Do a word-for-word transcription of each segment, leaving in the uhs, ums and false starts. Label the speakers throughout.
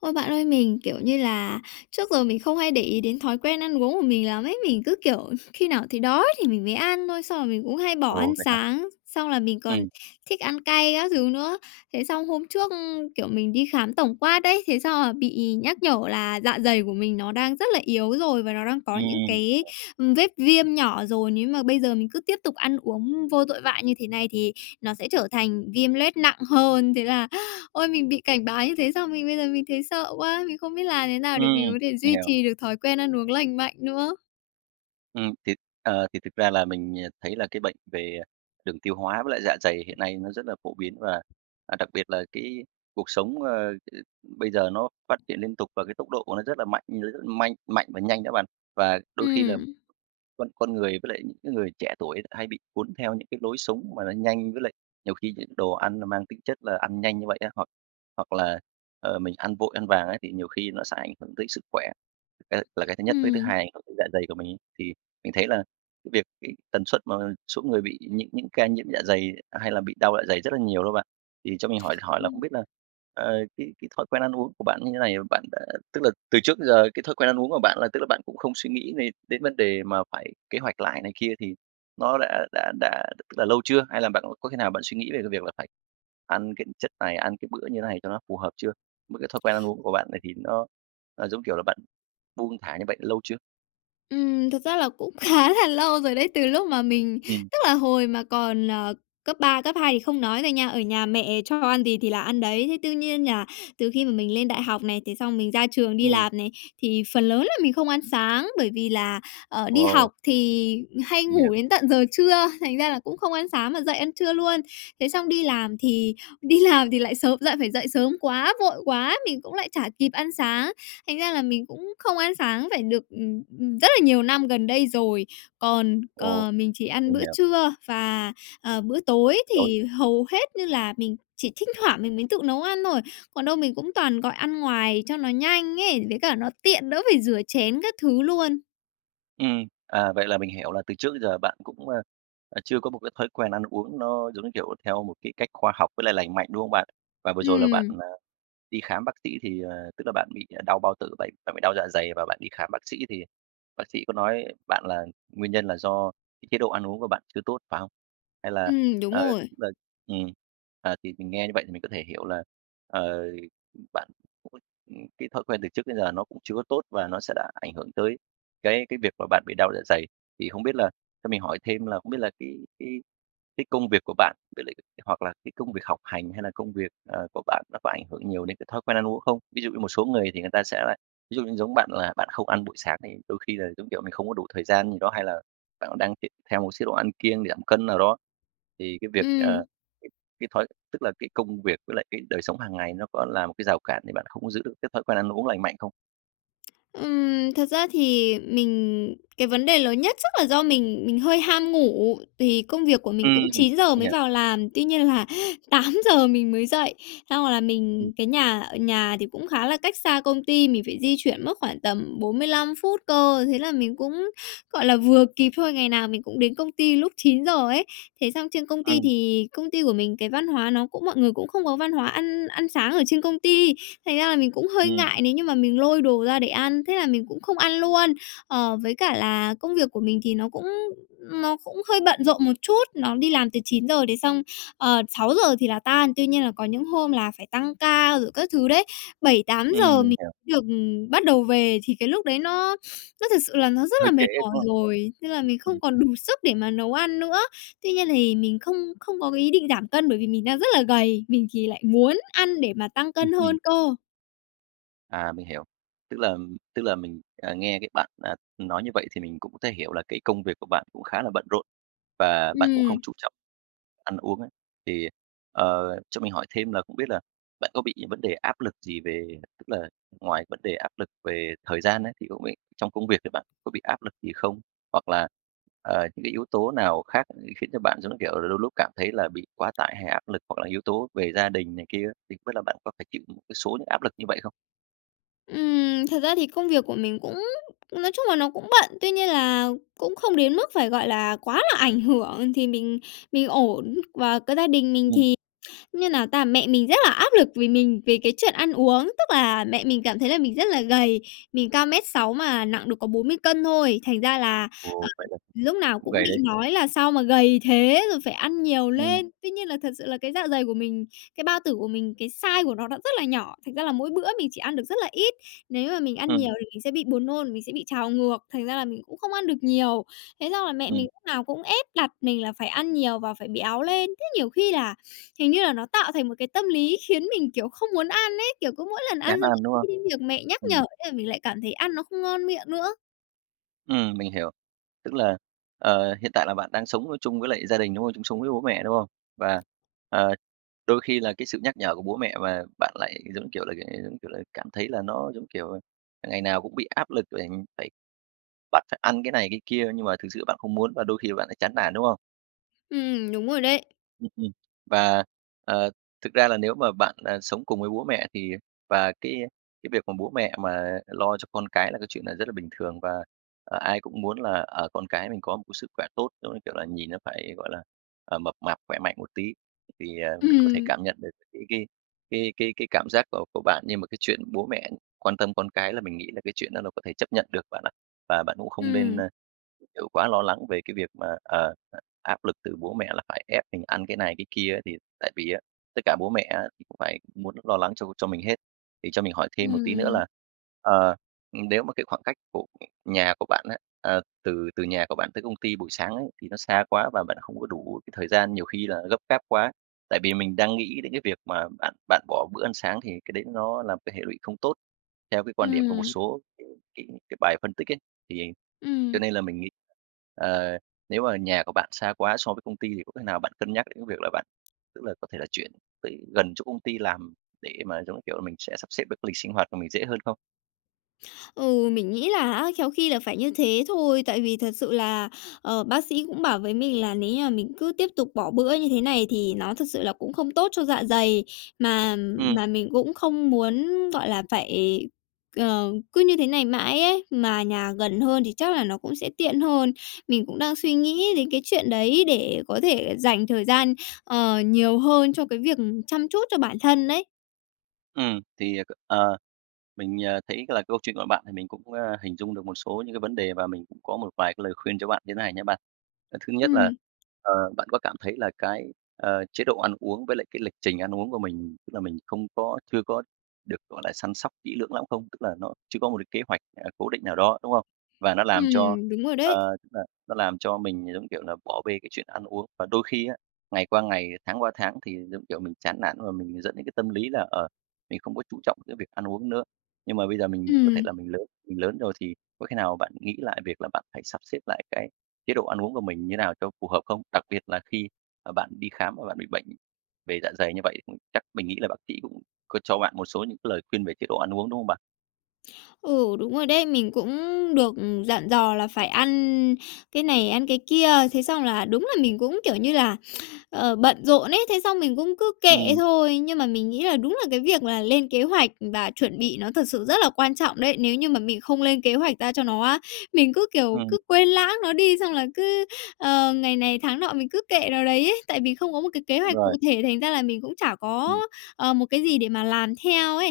Speaker 1: Ôi, bạn ơi, mình, kiểu như là, trước giờ mình không hay để ý đến thói quen ăn uống của mình lắm ấy, mình cứ kiểu khi nào thấy đói thì mình mới ăn thôi. Xong rồi mình cũng hay bỏ ăn
Speaker 2: Ồ, vậy hả?
Speaker 1: sáng, xong là mình còn
Speaker 2: Ừm.
Speaker 1: thích ăn cay các thứ nữa. Thế xong hôm trước, ưm, kiểu, mình đi khám tổng quát ấy, thế xong là bị nhắc nhở là dạ dày của mình nó đang rất là yếu rồi và nó đang có những
Speaker 2: Ừm.
Speaker 1: cái, ừm, vết viêm nhỏ rồi, nếu mà bây giờ mình cứ tiếp tục ăn uống vô tội vạ như thế này thì nó sẽ trở thành viêm loét nặng hơn. Thế là, ôi, mình bị cảnh báo như thế xong mình bây giờ mình thấy sợ quá, mình không biết làm thế nào để mình
Speaker 2: Ừm,
Speaker 1: có thể
Speaker 2: mình
Speaker 1: duy
Speaker 2: hiểu.
Speaker 1: trì được thói quen ăn uống lành mạnh nữa.
Speaker 2: Ừm, thì, ờ, thì thực ra là mình, ờ, thấy là cái bệnh về đường tiêu hóa với lại dạ dày hiện nay nó rất là phổ biến, và, à, đặc biệt là cái cuộc sống, ờ, ờ, bây giờ nó phát triển liên tục và cái tốc độ của nó rất là mạnh, mình thấy rất manh mạnh và nhanh nữa bạn. Và đôi khi là
Speaker 1: Ừm.
Speaker 2: con con người với lại những cái người trẻ tuổi lại hay bị cuốn theo những cái lối sống mà nó nhanh, với lại nhiều khi những đồ ăn là mang tính chất là ăn nhanh như vậy á, hoặc hoặc là, ờ, mình ăn vội ăn vàng ấy, thì nhiều khi nó sẽ ảnh hưởng tới sức khỏe, cái là cái thứ nhất, với thứ
Speaker 1: Ừm.
Speaker 2: hai ảnh hưởng đến dạ dày của mình ấy. Thì mình thấy là cái việc cái tần suất mà số người bị những những ca nhiễm dạ dày hay là bị đau dạ dày rất là nhiều đó bạn. Thì cho mình hỏi hỏi là không
Speaker 1: Ừm.
Speaker 2: biết là, ờ, cái cái thói quen ăn uống của bạn như thế này, bạn đã tức là từ trước đến giờ cái thói quen ăn uống của bạn là, tức là, bạn cũng không suy nghĩ về đến vấn đề mà phải kế hoạch lại này kia, thì nó đã đã đã, tức là, lâu chưa? Hay là bạn có khi nào bạn suy nghĩ về cái việc là phải ăn cái chất này, ăn cái bữa như thế này cho nó phù hợp chưa? Mới cái thói quen ăn uống của bạn này thì nó, à, giống kiểu là bạn buông thả như vậy lâu chưa?
Speaker 1: Ừm, thực ra là cũng khá là lâu rồi đấy, từ lúc mà mình
Speaker 2: Ừm.
Speaker 1: tức là hồi mà còn, ờ, cấp ba, cấp hai thì không nói rồi nha, ở nhà mẹ cho ăn gì thì là ăn đấy. Thế tuy nhiên nhà từ khi mà mình lên đại học này, thế xong mình ra trường đi
Speaker 2: Ừm.
Speaker 1: làm này, thì phần lớn là mình không ăn sáng bởi vì là, ờ, đi
Speaker 2: Ồ.
Speaker 1: học thì hay
Speaker 2: Mình hiểu.
Speaker 1: ngủ đến tận giờ trưa, thành ra là cũng không ăn sáng mà dậy ăn trưa luôn. Thế xong đi làm thì đi làm thì lại sớm, lại phải dậy sớm quá, vội quá, mình cũng lại chả kịp ăn sáng. Thành ra là mình cũng không ăn sáng phải được, ừm, ừm, rất là nhiều năm gần đây rồi. Còn,
Speaker 2: Ồ,
Speaker 1: ờ, mình chỉ ăn
Speaker 2: mình
Speaker 1: bữa
Speaker 2: hiểu.
Speaker 1: trưa và, ờ, bữa tối
Speaker 2: Tối.
Speaker 1: thì hầu hết như là mình chỉ thỉnh thoảng mình mới tự nấu ăn thôi. Còn đâu mình cũng toàn gọi ăn ngoài cho nó nhanh ấy, với cả nó tiện đỡ phải rửa chén các thứ luôn.
Speaker 2: Ừm, à, vậy là mình hiểu là từ trước tới giờ bạn cũng, a, ờ, chưa có một cái thói quen ăn uống nó, giống như kiểu, theo một cái cách khoa học với lại lành mạnh, đúng hông bạn? Và vừa rồi là bạn,
Speaker 1: Ừm.
Speaker 2: ờ, đi khám bác sĩ thì, ờ, tức là bạn bị đau bao tử vậy bạn bị đau dạ dày và bạn đi khám bác sĩ thì bác sĩ có nói bạn, là nguyên nhân là do cái chế độ ăn uống của bạn chưa tốt, phải hông? Hay là
Speaker 1: Ừm, đúng
Speaker 2: ờ,
Speaker 1: rồi.
Speaker 2: tức là, ừm, à, thì mình nghe như vậy thì mình có thể hiểu là, ờ, bạn [unintelligible] ừm, cái thói quen từ trước đến giờ nó cũng chưa có tốt và nó sẽ đã ảnh hưởng tới cái cái việc mà bạn bị đau dạ dày. Thì hông biết là cho mình hỏi thêm là hông biết là cái cái cái công việc của bạn với lại hoặc là cái công việc học hành hay là công việc, ờ, của bạn nó có ảnh hưởng nhiều đến cái thói quen ăn uống không? Ví dụ như một số người thì người ta sẽ là ví dụ như giống bạn là bạn không ăn buổi sáng thì đôi khi là, giống kiểu, mình không có đủ thời gian gì đó? Hay là bạn cũng đang tìm theo một chế độ ăn kiêng để giảm cân nào đó? Thì cái việc,
Speaker 1: Ừm.
Speaker 2: ờ, cái cái thói tức là cái công việc với lại cái đời sống hàng ngày nó có là một cái rào cản để bạn không có giữ được cái thói quen ăn uống lành mạnh không?
Speaker 1: Ừm, thật ra thì mình cái vấn đề lớn nhất chắc là do mình mình hơi ham ngủ, thì công việc của mình
Speaker 2: Ừm,
Speaker 1: cũng chín giờ
Speaker 2: mình
Speaker 1: mới
Speaker 2: hiểu.
Speaker 1: vào làm, tuy nhiên là tám giờ mình mới dậy. Xong rồi là
Speaker 2: Ừm.
Speaker 1: mình cái nhà, ờ, nhà thì cũng khá là cách xa công ty, mình phải di chuyển mất khoảng tầm bốn mươi lăm phút cơ. Thế là mình cũng gọi là vừa kịp thôi, ngày nào mình cũng đến công ty lúc chín giờ ấy. Thế xong trên công ty,
Speaker 2: Ừm.
Speaker 1: thì công ty của mình cái văn hóa nó cũng mọi người cũng không có văn hóa ăn ăn sáng ở trên công ty, thành ra là mình cũng hơi
Speaker 2: Ừm.
Speaker 1: ngại nếu như mà mình lôi đồ ra để ăn, thế là mình cũng không ăn luôn. Ờ, với cả là công việc của mình thì nó cũng nó cũng hơi bận rộn một chút, nó đi làm từ chín giờ đến xong, ờ, sáu giờ thì là tan, tuy nhiên là có những hôm là phải tăng ca rồi các thứ đấy, bảy tám
Speaker 2: Ừm,
Speaker 1: giờ
Speaker 2: mình
Speaker 1: mình
Speaker 2: hiểu.
Speaker 1: được bắt đầu về, thì cái lúc đấy nó nó thực sự là nó rất là
Speaker 2: Hơi trễ,
Speaker 1: mệt mỏi
Speaker 2: đúng không?
Speaker 1: rồi, nên là
Speaker 2: Ừm,
Speaker 1: mình
Speaker 2: ừm.
Speaker 1: không còn đủ sức để mà nấu ăn nữa. Tuy nhiên thì mình không không có cái ý định giảm cân bởi vì mình đang rất là gầy, mình thì lại muốn ăn để mà tăng
Speaker 2: Ừm,
Speaker 1: cân
Speaker 2: ừm.
Speaker 1: hơn cơ.
Speaker 2: À, mình hiểu. Tức là tức là mình, à, nghe cách bạn, à, nói như vậy thì mình cũng thể hiểu là cái công việc của bạn cũng khá là bận rộn, và bạn cũng không
Speaker 1: Ừm.
Speaker 2: chú trọng ăn uống ấy. Thì, ờ, cho mình hỏi thêm là không biết là bạn có bị vấn đề áp lực gì về tức là ngoài vấn đề áp lực về thời gian ấy, thì không biết trong công việc thì bạn có bị áp lực gì không? Hoặc là, ờ, những cái yếu tố nào khác khiến cho bạn giống như kiểu là đôi lúc cảm thấy là bị quá tải hay áp lực, hoặc là yếu tố về gia đình này kia á, thì không biết là bạn có phải chịu một cái số những áp lực như vậy không?
Speaker 1: Ừm, thật ra thì công việc của mình cũng, nói chung là, nó cũng bận, tuy nhiên là cũng không đến mức phải, gọi là, quá là ảnh hưởng thì mình mình ổn. Và cái gia đình mình
Speaker 2: Ừm.
Speaker 1: thì, như nào ta, mẹ mình rất là áp lực vì mình về cái chuyện ăn uống. Tức là mẹ mình cảm thấy là mình rất là gầy. Mình cao mét sáu mà nặng được có bốn mươi cân thôi, thành ra là, à,
Speaker 2: Ồ, vậy là
Speaker 1: lúc nào
Speaker 2: cũng
Speaker 1: cũng
Speaker 2: gầy
Speaker 1: bị
Speaker 2: đấy.
Speaker 1: nói là "Sao mà gầy thế?" rồi "Phải ăn nhiều
Speaker 2: Ừm.
Speaker 1: lên." Tuy nhiên là thật sự là cái dạ dày của mình, cái bao tử của mình, cái size của nó, nó rất là nhỏ, thành ra là mỗi bữa mình chỉ ăn được rất là ít. Nếu mà mình ăn
Speaker 2: Ừm.
Speaker 1: nhiều thì mình sẽ bị buồn nôn, mình sẽ bị trào ngược, thành ra là mình cũng không ăn được nhiều. Thế xong là mẹ mình
Speaker 2: Ừm.
Speaker 1: lúc nào cũng ép đặt mình là phải ăn nhiều và phải béo lên. Thế nhiều khi là hình như là nó tạo thành một cái tâm lý khiến mình, kiểu, không muốn ăn ấy, kiểu, cứ mỗi lần ăn
Speaker 2: Chán
Speaker 1: xong
Speaker 2: ăn, đúng
Speaker 1: [unintelligible]
Speaker 2: không?
Speaker 1: đến việc mẹ nhắc nhở,
Speaker 2: Ừm.
Speaker 1: thế là mình lại cảm thấy ăn nó không ngon miệng nữa.
Speaker 2: Ừm, mình hiểu. Tức là, ờ, hiện tại là bạn đang sống, ơ, chung với lại gia đình, đúng không? Chung sống với bố mẹ, đúng không? Và, ờ, đôi khi là cái sự nhắc nhở của bố mẹ và bạn lại, giống kiểu là, ờ, giống kiểu là, cảm thấy là nó, giống kiểu, ờ, ngày nào cũng bị áp lực, ờ, phải bạn phải ăn cái này cái kia, nhưng mà thực sự bạn không muốn và đôi khi bạn lại chán nản, đúng không?
Speaker 1: Ừm, đúng rồi đấy.
Speaker 2: Ừm, ừm, và, ờ, thực ra là nếu mà bạn, ờ, sống cùng với bố mẹ thì và cái cái việc mà bố mẹ mà lo cho con cái là cái chuyện là rất là bình thường, và, ờ, ai cũng muốn là, ờ, con cái mình có một cái sức khỏe tốt, giống như kiểu là, nhìn nó phải, gọi là, ờ, mập mạp, khỏe mạnh một tí. Thì, ờ, mình có thể
Speaker 1: Ừm.
Speaker 2: cảm nhận được cái cái cái cái cái cảm giác của của bạn, nhưng mà cái chuyện bố mẹ quan tâm con cái là mình nghĩ là cái chuyện đó nó có thể chấp nhận được bạn ạ. Và bạn cũng không nên,
Speaker 1: Ừm.
Speaker 2: ơ, kiểu, quá lo lắng về cái việc mà, ờ, áp lực từ bố mẹ là phải ép mình ăn cái này cái kia, thì tại vì á, tất cả bố mẹ á, thì cũng phải muốn lo lắng cho cho mình hết. Thì cho mình hỏi thêm một tí nữa
Speaker 1: Ừm.
Speaker 2: là, ờ, ừm, nếu mà cái khoảng cách của nhà của bạn á à, từ từ nhà của bạn tới công ty buổi sáng ấy, thì nó xa quá, và bạn không có đủ cái thời gian, nhiều khi là gấp gáp quá ấy, tại vì mình đang nghĩ đến cái việc mà bạn bạn bỏ bữa ăn sáng thì cái đấy nó là một cái hệ lụy không tốt, theo cái quan điểm của một
Speaker 1: Ừm.
Speaker 2: số cái cái cái bài phân tích ấy, thì cho
Speaker 1: Ừm.
Speaker 2: nên là mình nghĩ, ờ, nếu mà nhà của bạn xa quá so với công ty thì có cách nào bạn cân nhắc đến cái việc là bạn tức là có thể là chuyển tới gần chỗ công ty làm để mà, giống như kiểu là, mình sẽ sắp xếp được cái lịch sinh hoạt của mình dễ hơn không?
Speaker 1: Ừ, mình nghĩ là á, khéo khi là phải như thế thôi, tại vì thật sự là, ờ, bác sĩ cũng bảo với mình là nếu như mà mình cứ tiếp tục bỏ bữa như thế này thì nó thực sự là cũng không tốt cho dạ dày. Mà
Speaker 2: Ừm.
Speaker 1: mà mình cũng không muốn, gọi là, phải ờ, cứ như thế này mãi ấy, mà nhà gần hơn thì chắc là nó cũng sẽ tiện hơn. Mình cũng đang suy nghĩ đến cái chuyện đấy để có thể dành thời gian, ờ, nhiều hơn cho cái việc chăm chút cho bản thân ấy.
Speaker 2: Ừm, thì à c ờ, mình, à, thấy là câu chuyện của bạn thì mình cũng, à, hình dung được một số những cái vấn đề, và mình cũng có một vài cái lời khuyên cho bạn như này nha bạn. Ờ, thứ nhất là,
Speaker 1: Ừm.
Speaker 2: ờ, bạn có cảm thấy là cái, ờ, chế độ ăn uống với lại cái lịch trình ăn uống của mình, tức là mình không có chưa có được gọi là săn sóc kỹ lưỡng lắm không? Tức là nó chưa có một cái kế hoạch, à, cố định nào đó, đúng không? Và nó làm cho,
Speaker 1: Ừm, đúng rồi đấy.
Speaker 2: ờ, n nó làm cho mình giống, kiểu là, bỏ bê cái chuyện ăn uống. Và đôi khi á, ngày qua ngày, tháng qua tháng thì, giống kiểu, mình chán nản và mình dẫn đến cái tâm lý là, ờ, mình không có chú trọng cái việc ăn uống nữa. Nhưng mà bây giờ mình có thể
Speaker 1: Ừm.
Speaker 2: là mình lớn mình lớn rồi, thì có khi nào bạn nghĩ lại việc là bạn phải sắp xếp lại cái chế độ ăn uống của mình như nào cho phù hợp không? Đặc biệt là khi, à, bạn đi khám và bạn bị bệnh về dạ dày như vậy, ừm, chắc mình nghĩ là bác sĩ cũng có cho bạn một số những cái lời khuyên về chế độ ăn uống, đúng không bạn?
Speaker 1: Ừ, đúng rồi đấy! Mình cũng được, ừm, dặn dò là phải ăn cái này ăn cái kia, thế xong là đúng là mình cũng, kiểu như là, ờ, bận rộn ấy, thế xong mình cũng cứ kệ
Speaker 2: Ừm.
Speaker 1: thôi. Nhưng mà mình nghĩ là đúng là cái việc mà lên kế hoạch và chuẩn bị nó thật sự rất là quan trọng đấy, nếu như mà mình không lên kế hoạch ra cho nó á, mình cứ, kiểu,
Speaker 2: Ừm.
Speaker 1: cứ quên lãng nó đi xong là cứ, ờ, ngày này tháng nọ mình cứ kệ nó đấy ấy, tại vì không có một cái kế
Speaker 2: Đúng
Speaker 1: hoạch cụ
Speaker 2: rồi.
Speaker 1: thể thành ra là mình cũng chả có,
Speaker 2: Ừm.
Speaker 1: ờ, một cái gì để mà làm theo ấy.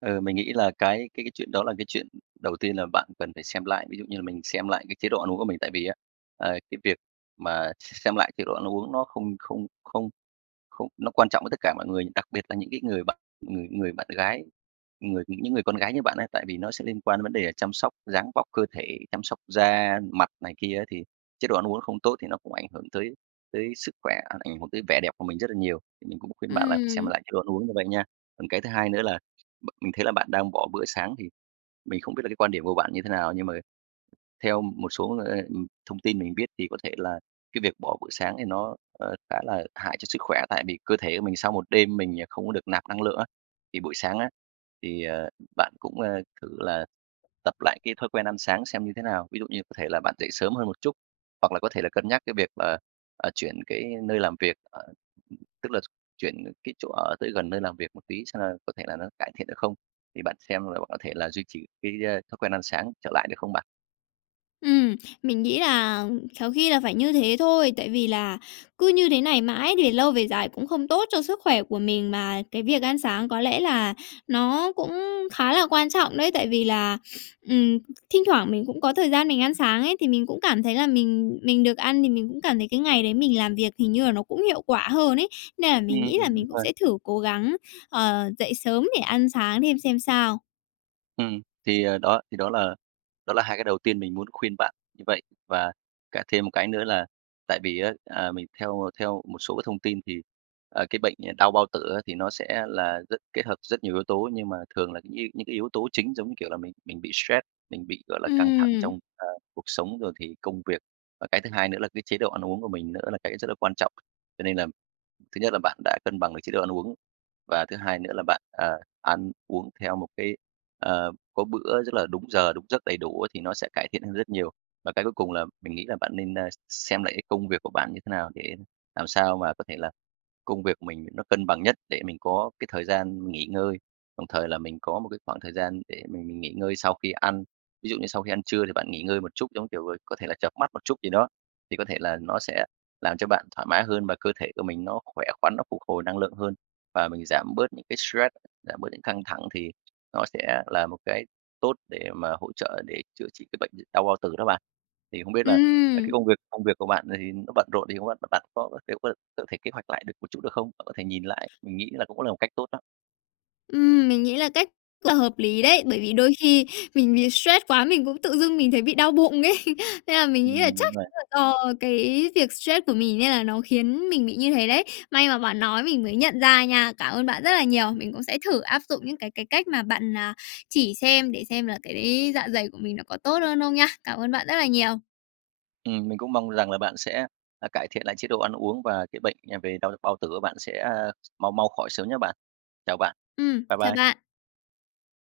Speaker 2: Ờ, mình nghĩ là cái cái cái chuyện đó là cái chuyện đầu tiên là bạn cần phải xem lại, ví dụ như là mình xem lại cái chế độ ăn uống của mình. Tại vì á, ờ, cái việc mà xem lại chế độ ăn uống nó không không không không nó quan trọng với tất cả mọi người, đặc biệt là những cái người bạn ng người bạn gái, người những cái người con gái như bạn ấy. Tại vì nó sẽ liên quan đến vấn đề chăm sóc dáng vóc cơ thể, chăm sóc da mặt này kia ấy, thì chế độ ăn uống nó không tốt thì nó cũng ảnh hưởng tới tới sức khỏe, ả ảnh hưởng tới vẻ đẹp của mình rất là nhiều, thì mình cũng khuyên bạn là xem
Speaker 1: Ừm.
Speaker 2: lại chế độ ăn uống như vậy nha. Còn cái thứ hai nữa là b mình thấy là bạn đang bỏ bữa sáng, thì mình không biết là cái quan điểm của bạn như thế nào, nhưng mà theo một số, ờ, ừm, thông tin mình biết thì có thể là cái việc bỏ buổi sáng thì nó, ờ, khá là hại cho sức khỏe tại vì cơ thể của mình sau một đêm mình, à, không có được nạp năng lượng á, thì buổi sáng á, thì, ờ, bạn cũng, a, thử là tập lại cái thói quen ăn sáng xem như thế nào. Ví dụ như có thể là bạn dậy sớm hơn một chút, hoặc là có thể là cân nhắc cái việc, ờ, ờ, chuyển cái nơi làm việc tức là chuyển cái chỗ ở tới gần nơi làm việc một tí xem là có thể là nó cải thiện được không, thì bạn xem là bạn có thể là duy trì cái, ơ, thói quen ăn sáng trở lại, được không bạn?
Speaker 1: Ừm, mình nghĩ là khéo khi là phải như thế thôi, tại vì là cứ như thế này mãi về lâu về dài cũng không tốt cho sức khỏe của mình, mà cái việc ăn sáng có lẽ là nó cũng khá là quan trọng đấy, tại vì là, ừm, thi thoảng mình cũng có thời gian mình ăn sáng ấy, thì mình cũng cảm thấy là mình mình được ăn thì mình cũng cảm thấy cái ngày đấy mình làm việc hình như là nó cũng hiệu quả hơn ấy. Nên là mình
Speaker 2: Ừm,
Speaker 1: nghĩ là
Speaker 2: đúng
Speaker 1: mình cũng
Speaker 2: rồi.
Speaker 1: sẽ thử cố gắng, ờ, dậy sớm để ăn sáng thêm xem sao.
Speaker 2: Ừm. Thì, ờ, đó, thì đó là đó là hai cái đầu tiên mình muốn khuyên bạn như vậy. Và cả thêm một cái nữa là tại vì á, à, mình theo theo một số cái thông tin thì, à, cái bệnh, ờ, đau bao tử á thì nó sẽ là rất kết hợp rất nhiều yếu tố, nhưng mà thường là như những cái những cái yếu tố chính giống như, kiểu là, mình mình bị stress, mình bị, gọi là, căng thẳng
Speaker 1: Ừm.
Speaker 2: trong, ờ, cuộc sống rồi thì công việc. Và cái thứ hai nữa là cái chế độ ăn uống của mình nữa là cái rất là quan trọng. Cho nên là thứ nhất là bạn đã cân bằng được chế độ ăn uống, và thứ hai nữa là bạn, à, ăn uống theo một cái, ờ, có bữa rất là đúng giờ đúng giấc đầy đủ á thì nó sẽ cải thiện hơn rất nhiều. Và cái cuối cùng là mình nghĩ là bạn nên, ơ, xem lại cái công việc của bạn như thế nào, để làm sao mà có thể là công việc của mình nó cân bằng nhất để mình có cái thời gian nghỉ ngơi, đồng thời là mình có một cái khoảng thời gian để mình mình nghỉ ngơi sau khi ăn. Ví dụ như sau khi ăn trưa thì bạn nghỉ ngơi một chút giống, kiểu, ờ, có thể là chợp mắt một chút gì đó, thì có thể là nó sẽ làm cho bạn thoải mái hơn và cơ thể của mình nó khỏe khoắn, nó phục hồi năng lượng hơn, và mình giảm bớt những cái stress, giảm bớt những căng thẳng, thì nó sẽ là một cái tốt để mà hỗ trợ để chữa trị cái bệnh, ờ, đau bao tử đó bạn. Thì không biết là cái cái
Speaker 1: Ừm.
Speaker 2: công việc công việc của bạn, ờ, thì nó bận rộn thì không biết bạn có [unintelligible] có thể kế hoạch lại được một chút được không? Bạn có thể nhìn lại, mình nghĩ là cũng là một cách tốt đó.
Speaker 1: Ừm, mình nghĩ là cách, ờ, là hợp lý đấy! Bởi vì đôi khi mình bị stress quá mình cũng tự dưng mình thấy bị đau bụng ấy, nên là mình nghĩ
Speaker 2: Ừm,
Speaker 1: là
Speaker 2: [unintelligible]
Speaker 1: chắc
Speaker 2: đúng rồi.
Speaker 1: chắn là do cái việc stress của mình, nên là nó khiến mình bị như thế đấy. May mà bạn nói mình mới nhận ra nha, cảm ơn bạn rất là nhiều. Mình cũng sẽ thử áp dụng những cái cái cách mà bạn, à, chỉ xem để xem là cái dạ dày của mình nó có tốt hơn không nha. Cảm ơn bạn rất là nhiều.
Speaker 2: Ừm, mình cũng mong rằng là bạn sẽ, ờ, cải thiện lại chế độ ăn uống và cái bệnh, à, về đau bao tử của bạn sẽ, ờ, mau mau khỏi sớm nha bạn. Chào bạn.
Speaker 1: Ừm,
Speaker 2: Bye
Speaker 1: chào
Speaker 2: bye.
Speaker 1: bạn.